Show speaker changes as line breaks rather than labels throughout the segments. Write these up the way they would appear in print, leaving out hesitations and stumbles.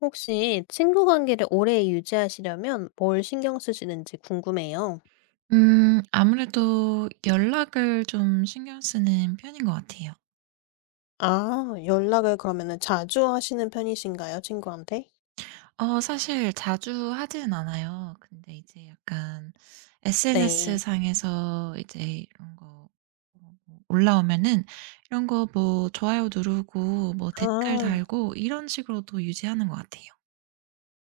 혹시 친구 관계를 오래 유지하시려면 뭘 신경 쓰시는지 궁금해요.
아무래도 연락을 좀 신경 쓰는 편인 것 같아요.
아, 연락을 그러면은 자주 하시는 편이신가요, 친구한테?
사실 자주 하진 않아요. 근데 이제 약간 SNS
네.
상에서 이제 이런 거 뭐 올라오면은 이런 거 뭐 좋아요 누르고 뭐 댓글
아,
달고 이런 식으로 도 유지하는 것 같아요.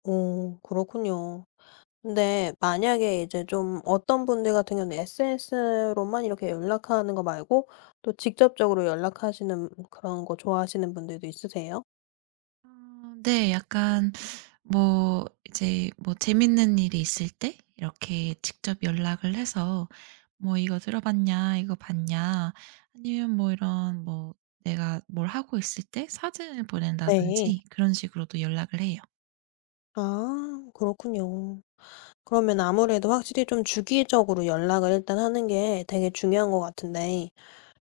오, 그렇군요. 근데 만약에 이제 좀 어떤 분들 같은 경우는 SNS로만 이렇게 연락하는 거 말고 또 직접적으로 연락하시는 그런 거 좋아하시는 분들도 있으세요?
아 네. 약간 뭐 이제 뭐 재밌는 일이 있을 때 이렇게 직접 연락을 해서 "뭐 이거 들어봤냐? 이거 봤냐?" 아니면 뭐 이런 뭐 내가 뭘 하고 있을 때 사진을
네.
보낸다든지 그런 식으로도 연락을 해요.
아, 그렇군요. 그러면 아무래도 확실히 좀 주기적으로 연락을 일단 하는 게 되게 중요한 것 같은데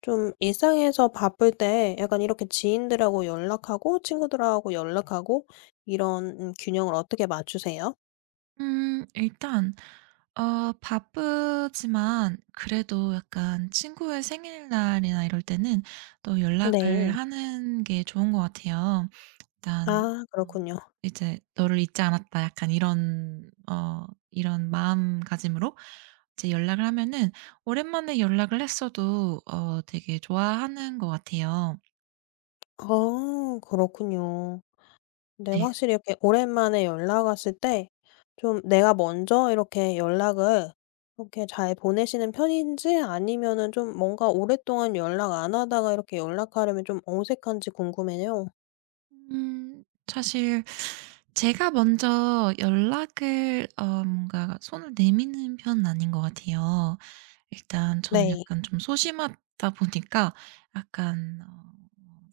좀 일상에서 바쁠 때 약간 이렇게 지인들하고 연락하고 친구들하고 연락하고 이런 균형을 어떻게 맞추세요?
일단 바쁘지만 그래도 약간 친구의 생일날이나 이럴 때는 또 연락을
네.
하는 게 좋은 것 같아요. 일단
아
어
그렇군요.
이제 '너를 잊지 않았다.' 약간 이런 이런 마음가짐으로 이제 연락을 하면은 오랜만에 연락을 했어도 되게 좋아하는 것 같아요.
어 그렇군요. 근데
네.
확실히 이렇게 오랜만에 연락 왔을 때 좀 내가 먼저 이렇게 연락을 이렇게 잘 보내시는 편인지 아니면은 좀 뭔가 오랫동안 연락 안 하다가 이렇게 연락하려면 좀 어색한지 궁금해요.
사실 제가 먼저 연락을 뭔가 손을 내미는 편은 아닌 것 같아요. 일단 저는
네.
약간 좀 소심하다 보니까 약간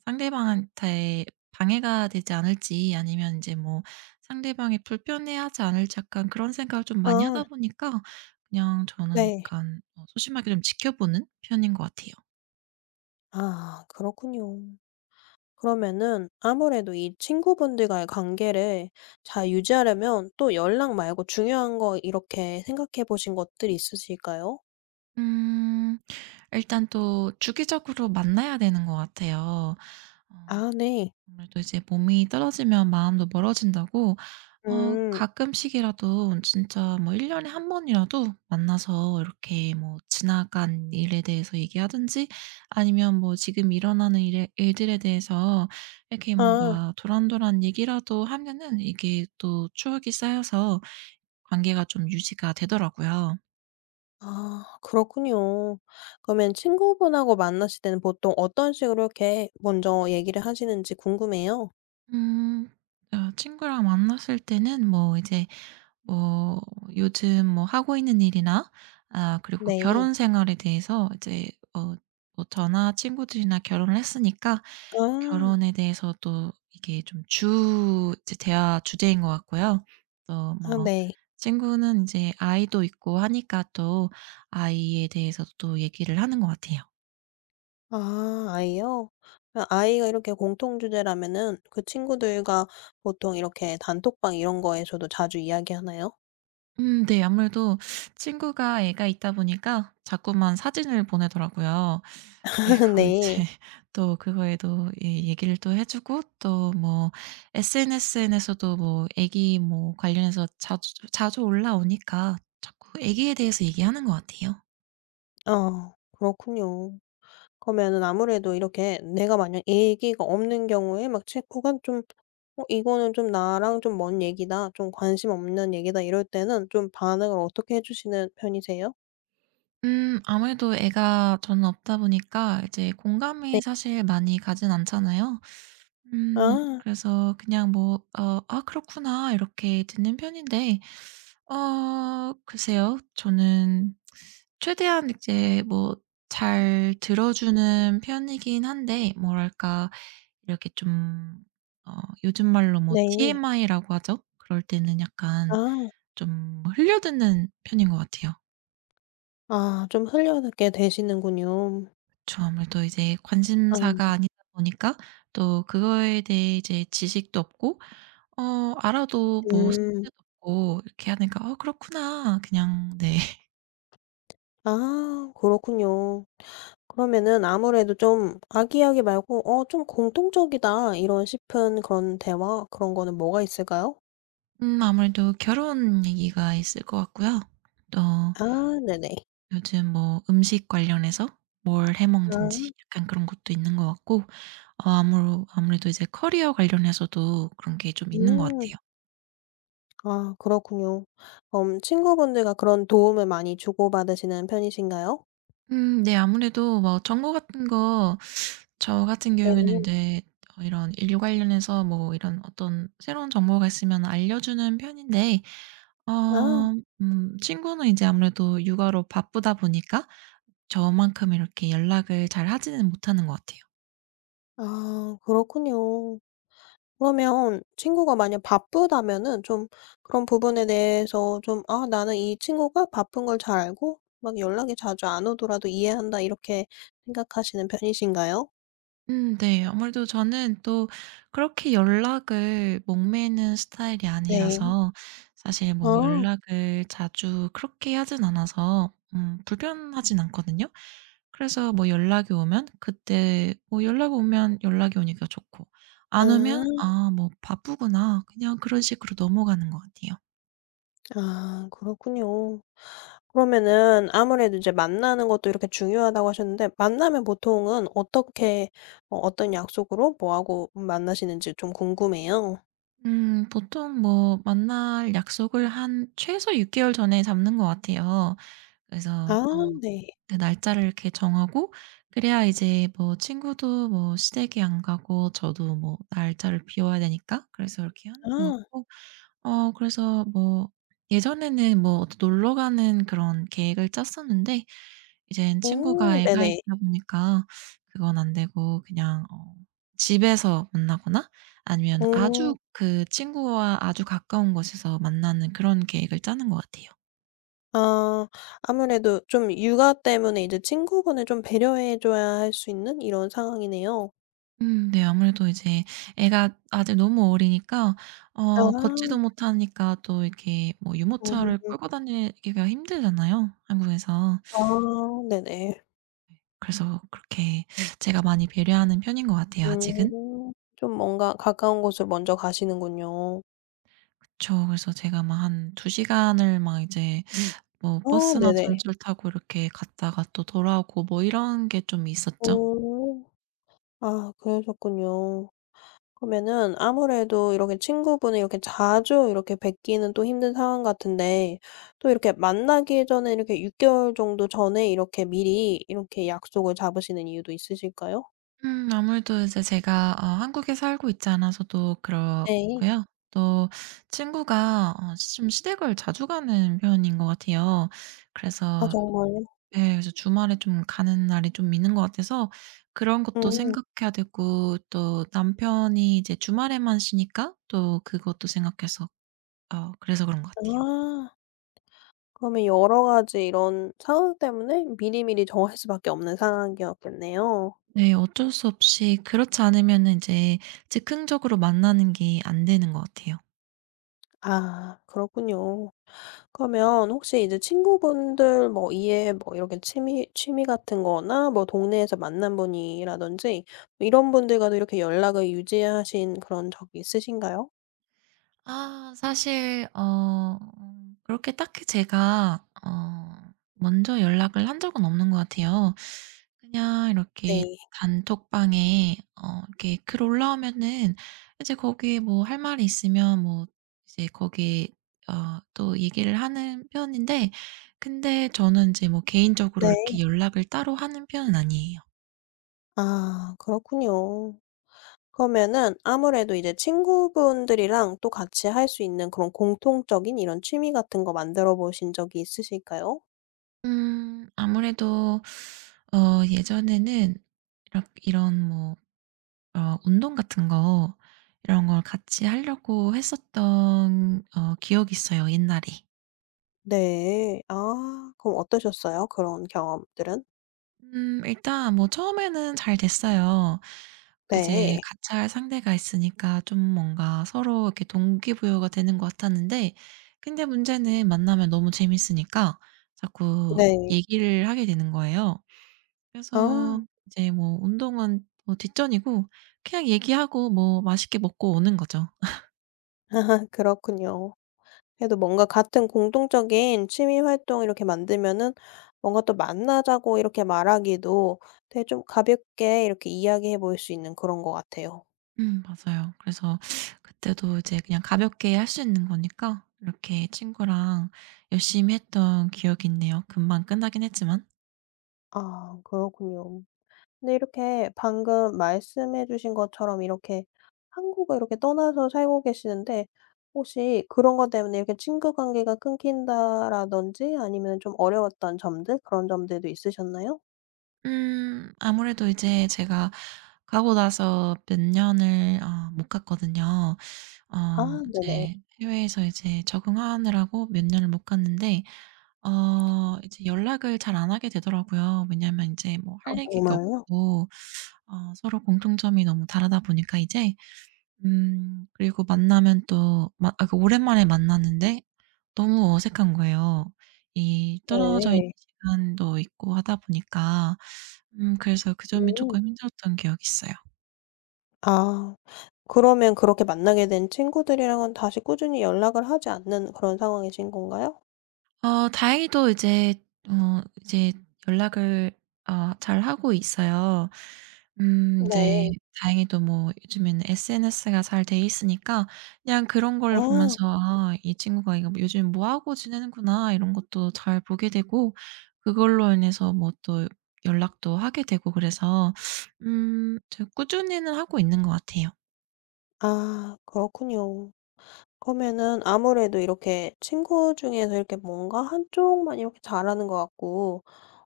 상대방한테 방해가 되지 않을지 아니면 이제 뭐 상대방이 불편해하지 않을지 약간 그런 생각을 좀 많이
아
하다 보니까 그냥 저는
네.
약간 소심하게 좀 지켜보는 편인 것 같아요.
아 그렇군요. 그러면은 아무래도 이 친구분들과의 관계를 잘 유지하려면 또 연락 말고 중요한 거 이렇게 생각해 보신 것들이 있으실까요?
음 일단 또 주기적으로 만나야 되는 것 같아요. 어.
아 네.
아무래도 이제 몸이 떨어지면 마음도 멀어진다고
음.
가끔씩이라도 진짜 뭐 1 년에 한 번이라도 만나서 이렇게 뭐 지나간 일에 대해서 얘기하든지 아니면 뭐 지금 일어나는 일에 일들에 대해서 이렇게
아.
뭔가 도란도란 얘기라도 하면은 이게 또 추억이 쌓여서 관계가 좀 유지가 되더라고요.
아 그렇군요. 그러면 친구분하고 만나실 때는 보통 어떤 식으로 이렇게 먼저 얘기를 하시는지 궁금해요.
음. 친구랑 만났을 때는 뭐 이제 뭐 요즘 뭐 하고 있는 일이나 아 그리고
네.
결혼 생활에 대해서 이제 어 뭐 저나 친구들이나 결혼을 했으니까
아.
결혼에 대해서 또 이게 좀 주 이제 대화 주제인 것 같고요. 또
아
뭐
네.
친구는 이제 아이도 있고 하니까 또 아이에 대해서도 또 얘기를 하는 것 같아요.
아 아이요? 그럼 아이가 이렇게 공통 주제라면은 그 친구들과 보통 이렇게 단톡방 이런 거에서도 자주 이야기하나요?
네. 아무래도 친구가 애가 있다 보니까 자꾸만 사진을 보내더라고요. 그리고 이제
네.
또 그거에도 예 얘기를 또 해 주고 또 뭐 SNS에서도 뭐 애기 뭐 관련해서 자주 자주 올라오니까 자꾸 애기에 대해서 얘기하는 것 같아요.
아 그렇군요. 그러면은 아무래도 이렇게 내가 만약 얘기가 없는 경우에 막 친구가 좀 '어 이거는 좀 나랑 좀 먼 얘기다. 좀 관심 없는 얘기다.' 이럴 때는 좀 반응을 어떻게 해 주시는 편이세요?
아무래도 애가 저는 없다 보니까 이제 공감이
네.
사실 많이 가진 않잖아요.
아
그래서 그냥 뭐 "아 그렇구나." 이렇게 듣는 편인데 글쎄요. 저는 최대한 이제 뭐 잘 들어주는 편이긴 한데 뭐랄까 이렇게 좀 어 요즘 말로 뭐
네.
TMI라고 하죠? 그럴 때는 약간
아.
좀 흘려듣는 편인 것 같아요.
아 좀 흘려 듣게 되시는군요.
저 아무래도 이제
아
관심사가 아니다 보니까 또 그거에 대해 이제 지식도 없고 어 알아도 뭐 쓸
음.
데도 없고 이렇게 하니까 '어 그렇구나.' 그냥 네.
아 그렇군요. 그러면은 아무래도 좀 아기야기 말고 좀 공통적이다 이런 싶은 그런 대화 그런 거는 뭐가 있을까요?
아무래도 결혼 얘기가 있을 것 같고요. 또
아 네네.
요즘 뭐 음식 관련해서 뭘 해 먹는지
아
약간 그런 것도 있는 것 같고 어 아무로 아무래도 이제 커리어 관련해서도 그런 게 좀 있는 것
음.
같아요.
아 그렇군요. 그럼 친구분들과 그런 도움을 많이 주고받으시는 편이신가요?
네. 아무래도 뭐 정보 같은 거 저 같은 경우에는 이
네.
제 이런 일 관련해서 뭐 이런 어떤 새로운 정보가 있으면 알려주는 편인데
아.
어 친구는 이제 아무래도 육아로 바쁘다 보니까 저만큼 이렇게 연락을 잘 하지는 못하는 것 같아요.
아 그렇군요. 그러면 친구가 만약 바쁘다면은 좀 그런 부분에 대해서 좀 '아 나는 이 친구가 바쁜 걸 잘 알고 막 연락이 자주 안 오더라도 이해한다.' 이렇게 생각하시는 편이신가요?
네. 아무래도 저는 또 그렇게 연락을 목매는 스타일이
네.
아니라서 사실 뭐
아.
연락을 자주 그렇게 하진 않아서 불편하진 않거든요. 그래서 뭐 연락이 오면 그때 뭐 연락 오면 연락이 오니까 좋고 안
아.
오면 '아 뭐 바쁘구나.' 그냥 그런 식으로 넘어가는 것 같아요.
아 그렇군요. 그러면은 아무래도 이제 만나는 것도 이렇게 중요하다고 하셨는데 만나면 보통은 어떻게 어떤 약속으로 뭐 하고 만나시는지 좀 궁금해요.
보통 뭐 만날 약속을 한 최소 6개월 전에 잡는 것 같아요. 그래서
아 네.
네, 날짜를 이렇게 정하고 그래야 이제 뭐 친구도 뭐 시댁에 안 가고 저도 뭐 날짜를 비워야 되니까 그래서 이렇게 하는 것
아.
같고 그래서 뭐 예전에는 뭐 어디 놀러 가는 그런 계획을 짰었는데 이젠 친구가
오
애가
네네.
있다 보니까 그건 안 되고 그냥 집에서 만나거나 아니면
오.
아주 그 친구와 아주 가까운 곳에서 만나는 그런 계획을 짜는 것 같아요.
아 아무래도 좀 육아 때문에 이제 친구분을 좀 배려해 줘야 할 수 있는 이런 상황이네요.
네. 아무래도 이제 애가 아직 너무 어리니까 걷지도
아.
못하니까 또 이렇게 뭐 유모차를
음.
끌고 다니기가 힘들잖아요, 한국에서.
아 네네.
그래서 그렇게 제가 많이 배려하는 편인 것 같아요, 아직은.
음. 좀 뭔가 가까운 곳으로 먼저 가시는군요.
그래서 제가 막 한 두 시간을 막 이제 뭐
아
버스나
네네.
전철 타고 이렇게 갔다가 또 돌아오고 뭐 이런 게 좀 있었죠.
오, 아 그러셨군요. 그러면은 아무래도 이렇게 친구분을 이렇게 자주 이렇게 뵙기는 또 힘든 상황 같은데 또 이렇게 만나기 전에 이렇게 6개월 개월 정도 전에 이렇게 미리 이렇게 약속을 잡으시는 이유도 있으실까요?
아무래도 이제 제가 한국에 살고 있지 않아서도
네.
그렇고요. 또 친구가 좀 시댁을 자주 가는 편인 것 같아요.
아
그래서
정말요?
예 그래서 주말에 좀 가는 날이 좀 있는 것 같아서 그런 것도
음.
생각해야 되고 또 남편이 이제 주말에만 쉬니까 또 그것도 생각해서 그래서 그런 것 같아요.
아. 그러면 여러 가지 이런 상황 때문에 미리미리 정할 수밖에 없는 상황이었겠네요.
네, 어쩔 수 없이 그렇지 않으면 이제 즉흥적으로 만나는 게 안 되는 것 같아요.
아 그렇군요. 그러면 혹시 이제 친구분들 뭐 이에 뭐 이렇게 취미 같은 거나 뭐 동네에서 만난 분이라든지 뭐 이런 분들과도 이렇게 연락을 유지하신 그런 적이 있으신가요?
아 사실 그렇게 딱히 제가 먼저 연락을 한 적은 없는 것 같아요. 그냥 이렇게
네.
단톡방에 이렇게 글 올라오면은 이제 거기에 뭐 할 말이 있으면 뭐 이제 거기에 또 얘기를 하는 편인데 근데 저는 이제 뭐 개인적으로
네.
이렇게 연락을 따로 하는 편은 아니에요.
아 그렇군요. 그러면은 아무래도 이제 친구분들이랑 또 같이 할 수 있는 그런 공통적인 이런 취미 같은 거 만들어 보신 적이 있으실까요?
아무래도 예전에는 이렇 이런 뭐 운동 같은 거 이런 걸 같이 하려고 했었던 기억이 있어요 옛날에.
네. 아 그럼 어떠셨어요? 그런 경험들은?
일단 뭐 처음에는 잘 됐어요. 이제
네.
같이 할 상대가 있으니까 좀 뭔가 서로 이렇게 동기부여가 되는 것 같았는데 근데 문제는 만나면 너무 재밌으니까 자꾸
네.
얘기를 하게 되는 거예요. 그래서
아
이제 뭐 운동은 뭐 뒷전이고 그냥 얘기하고 뭐 맛있게 먹고 오는 거죠.
그렇군요. 그래도 뭔가 같은 공통적인 취미 활동 이렇게 만들면은 뭔가 또 만나자고 이렇게 말하기도 되게 좀 가볍게 이렇게 이야기해 볼 수 있는 그런 것 같아요.
음, 맞아요. 그래서 그때도 이제 그냥 가볍게 할 수 있는 거니까 이렇게 친구랑 열심히 했던 기억이 있네요. 금방 끝나긴 했지만.
아 그렇군요. 근데 이렇게 방금 말씀해 주신 것처럼 이렇게 한국을 이렇게 떠나서 살고 계시는데 혹시 그런 것 때문에 이렇게 친구 관계가 끊긴다라든지 아니면 좀 어려웠던 점들 그런 점들도 있으셨나요?
아무래도 이제 제가 가고 나서 몇 년을 못 갔거든요.
아 네네.
이제 해외에서 이제 적응하느라고 몇 년을 못 갔는데 이제 연락을 잘 안 하게 되더라고요. 왜냐하면 이제 뭐
아
할 얘기가
정말요?
없고 서로 공통점이 너무 다르다 보니까 이제. 그리고 만나면 또 막 아 그 오랜만에 만났는데 너무 어색한 거예요. 이 떨어져 있는
네.
시간도 있고 하다 보니까 그래서 그 점이
음.
조금 힘들었던 기억이 있어요.
아 그러면 그렇게 만나게 된 친구들이랑은 다시 꾸준히 연락을 하지 않는 그런 상황이신 건가요?
다행히도 이제 연락을 잘하고 있어요. 이제
네.
다행히도 뭐 요즘에는 SNS가 잘 돼 있으니까 그냥 그런 걸 보면서
아.
'아 이 친구가 이거 요즘 뭐 하고 지내는구나.' 이런 것도 잘 보게 되고 그걸로 인해서 뭐 또 연락도 하게 되고 그래서 저 꾸준히는 하고 있는 것 같아요.
아 그렇군요. 그러면은 아무래도 이렇게 친구 중에서 이렇게 뭔가 한쪽만 이렇게 잘하는 것 같고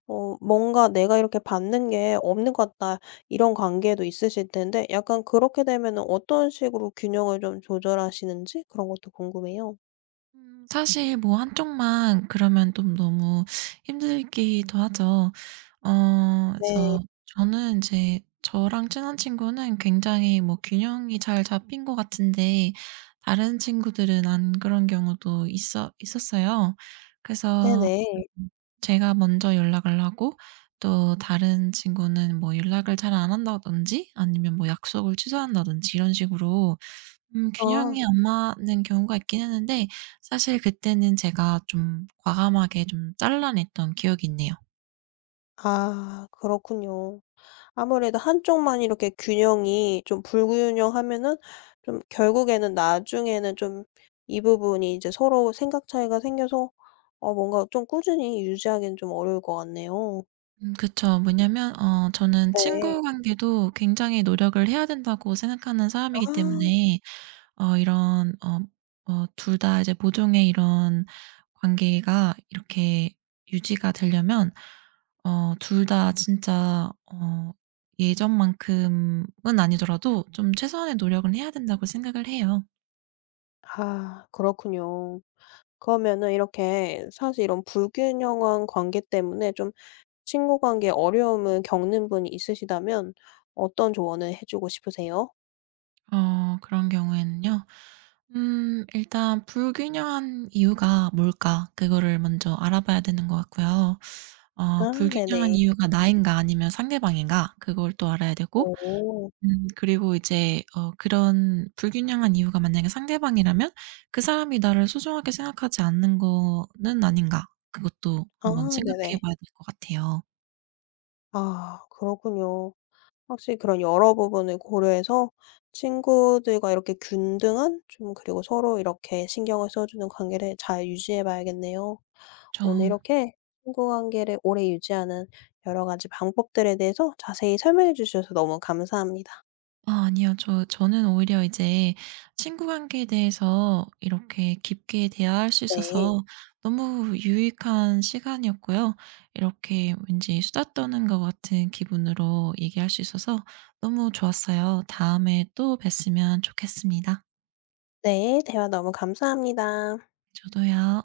뭔가 '내가 이렇게 받는 게 없는 것 같다.' 이런 관계도 있으실 텐데 약간 그렇게 되면은 어떤 식으로 균형을 좀 조절하시는지 그런 것도 궁금해요.
사실 뭐 한쪽만 그러면 좀 너무 힘들기도 하죠.
네.
그래서 저는 이제 저랑 친한 친구는 굉장히 뭐 균형이 잘 잡힌 것 같은데 다른 친구들은 안 그런 경우도 있어 있었어요. 그래서
네네.
음 제가 먼저 연락을 하고 또 다른 친구는 뭐 연락을 잘 안 한다든지 아니면 뭐 약속을 취소한다든지 이런 식으로
아.
균형이 안 맞는 경우가 있긴 했는데 사실 그때는 제가 좀 과감하게 좀 잘라냈던 기억이 있네요.
아 그렇군요. 아무래도 한쪽만 이렇게 균형이 좀 불균형하면은 좀 결국에는 나중에는 좀 이 부분이 이제 서로 생각 차이가 생겨서 뭔가 좀 꾸준히 유지하기는 좀 어려울 것 같네요.
음, 그쵸. 뭐냐면 저는
네.
친구 관계도 굉장히 노력을 해야 된다고 생각하는
아.
사람이기
음.
때문에 어 이런 어 어 둘 다 이제 모종의 이런 관계가 이렇게 유지가 되려면 둘 다 진짜 예전만큼은 아니더라도 좀최한의 노력은 해야 된다고 생각을 해요.
아 그렇군요. 그러면은 이렇게 사실 이런 불균형한 관계 때문에 좀 친구 관계에 어려움을 겪는 분이 있으시다면 어떤 조언을 해 주고 싶으세요?
그런 경우에는요. 일단 '불균형한 이유가 뭘까?' 그거를 먼저 알아봐야 되는 것 같고요.
아 네네.
불균형한 이유가 나인가 아니면 상대방인가 그걸 또 알아야 되고
오.
그리고 이제 그런 불균형한 이유가 만약에 상대방이라면 '그 사람이 나를 소중하게 생각하지 않는 거는 아닌가?' 그것도
아
한번 생각해
네네.
봐야 될 것 같아요.
아 그렇군요. 확실히 그런 여러 부분을 고려해서 친구들과 이렇게 균등한 좀 그리고 서로 이렇게 신경을 써 주는 관계를 잘 유지해 봐야겠네요. 오늘
저
이렇게 친구 관계를 오래 유지하는 여러 가지 방법들에 대해서 자세히 설명해 주셔서 너무 감사합니다.
아 아니요. 저는 오히려 이제 친구 관계에 대해서 이렇게 깊게 대화할 수
네.
있어서 너무 유익한 시간이었고요. 이렇게 왠지 수다 떠는 것 같은 기분으로 얘기할 수 있어서 너무 좋았어요. 다음에 또 뵀으면 좋겠습니다.
네. 대화 너무 감사합니다.
저도요.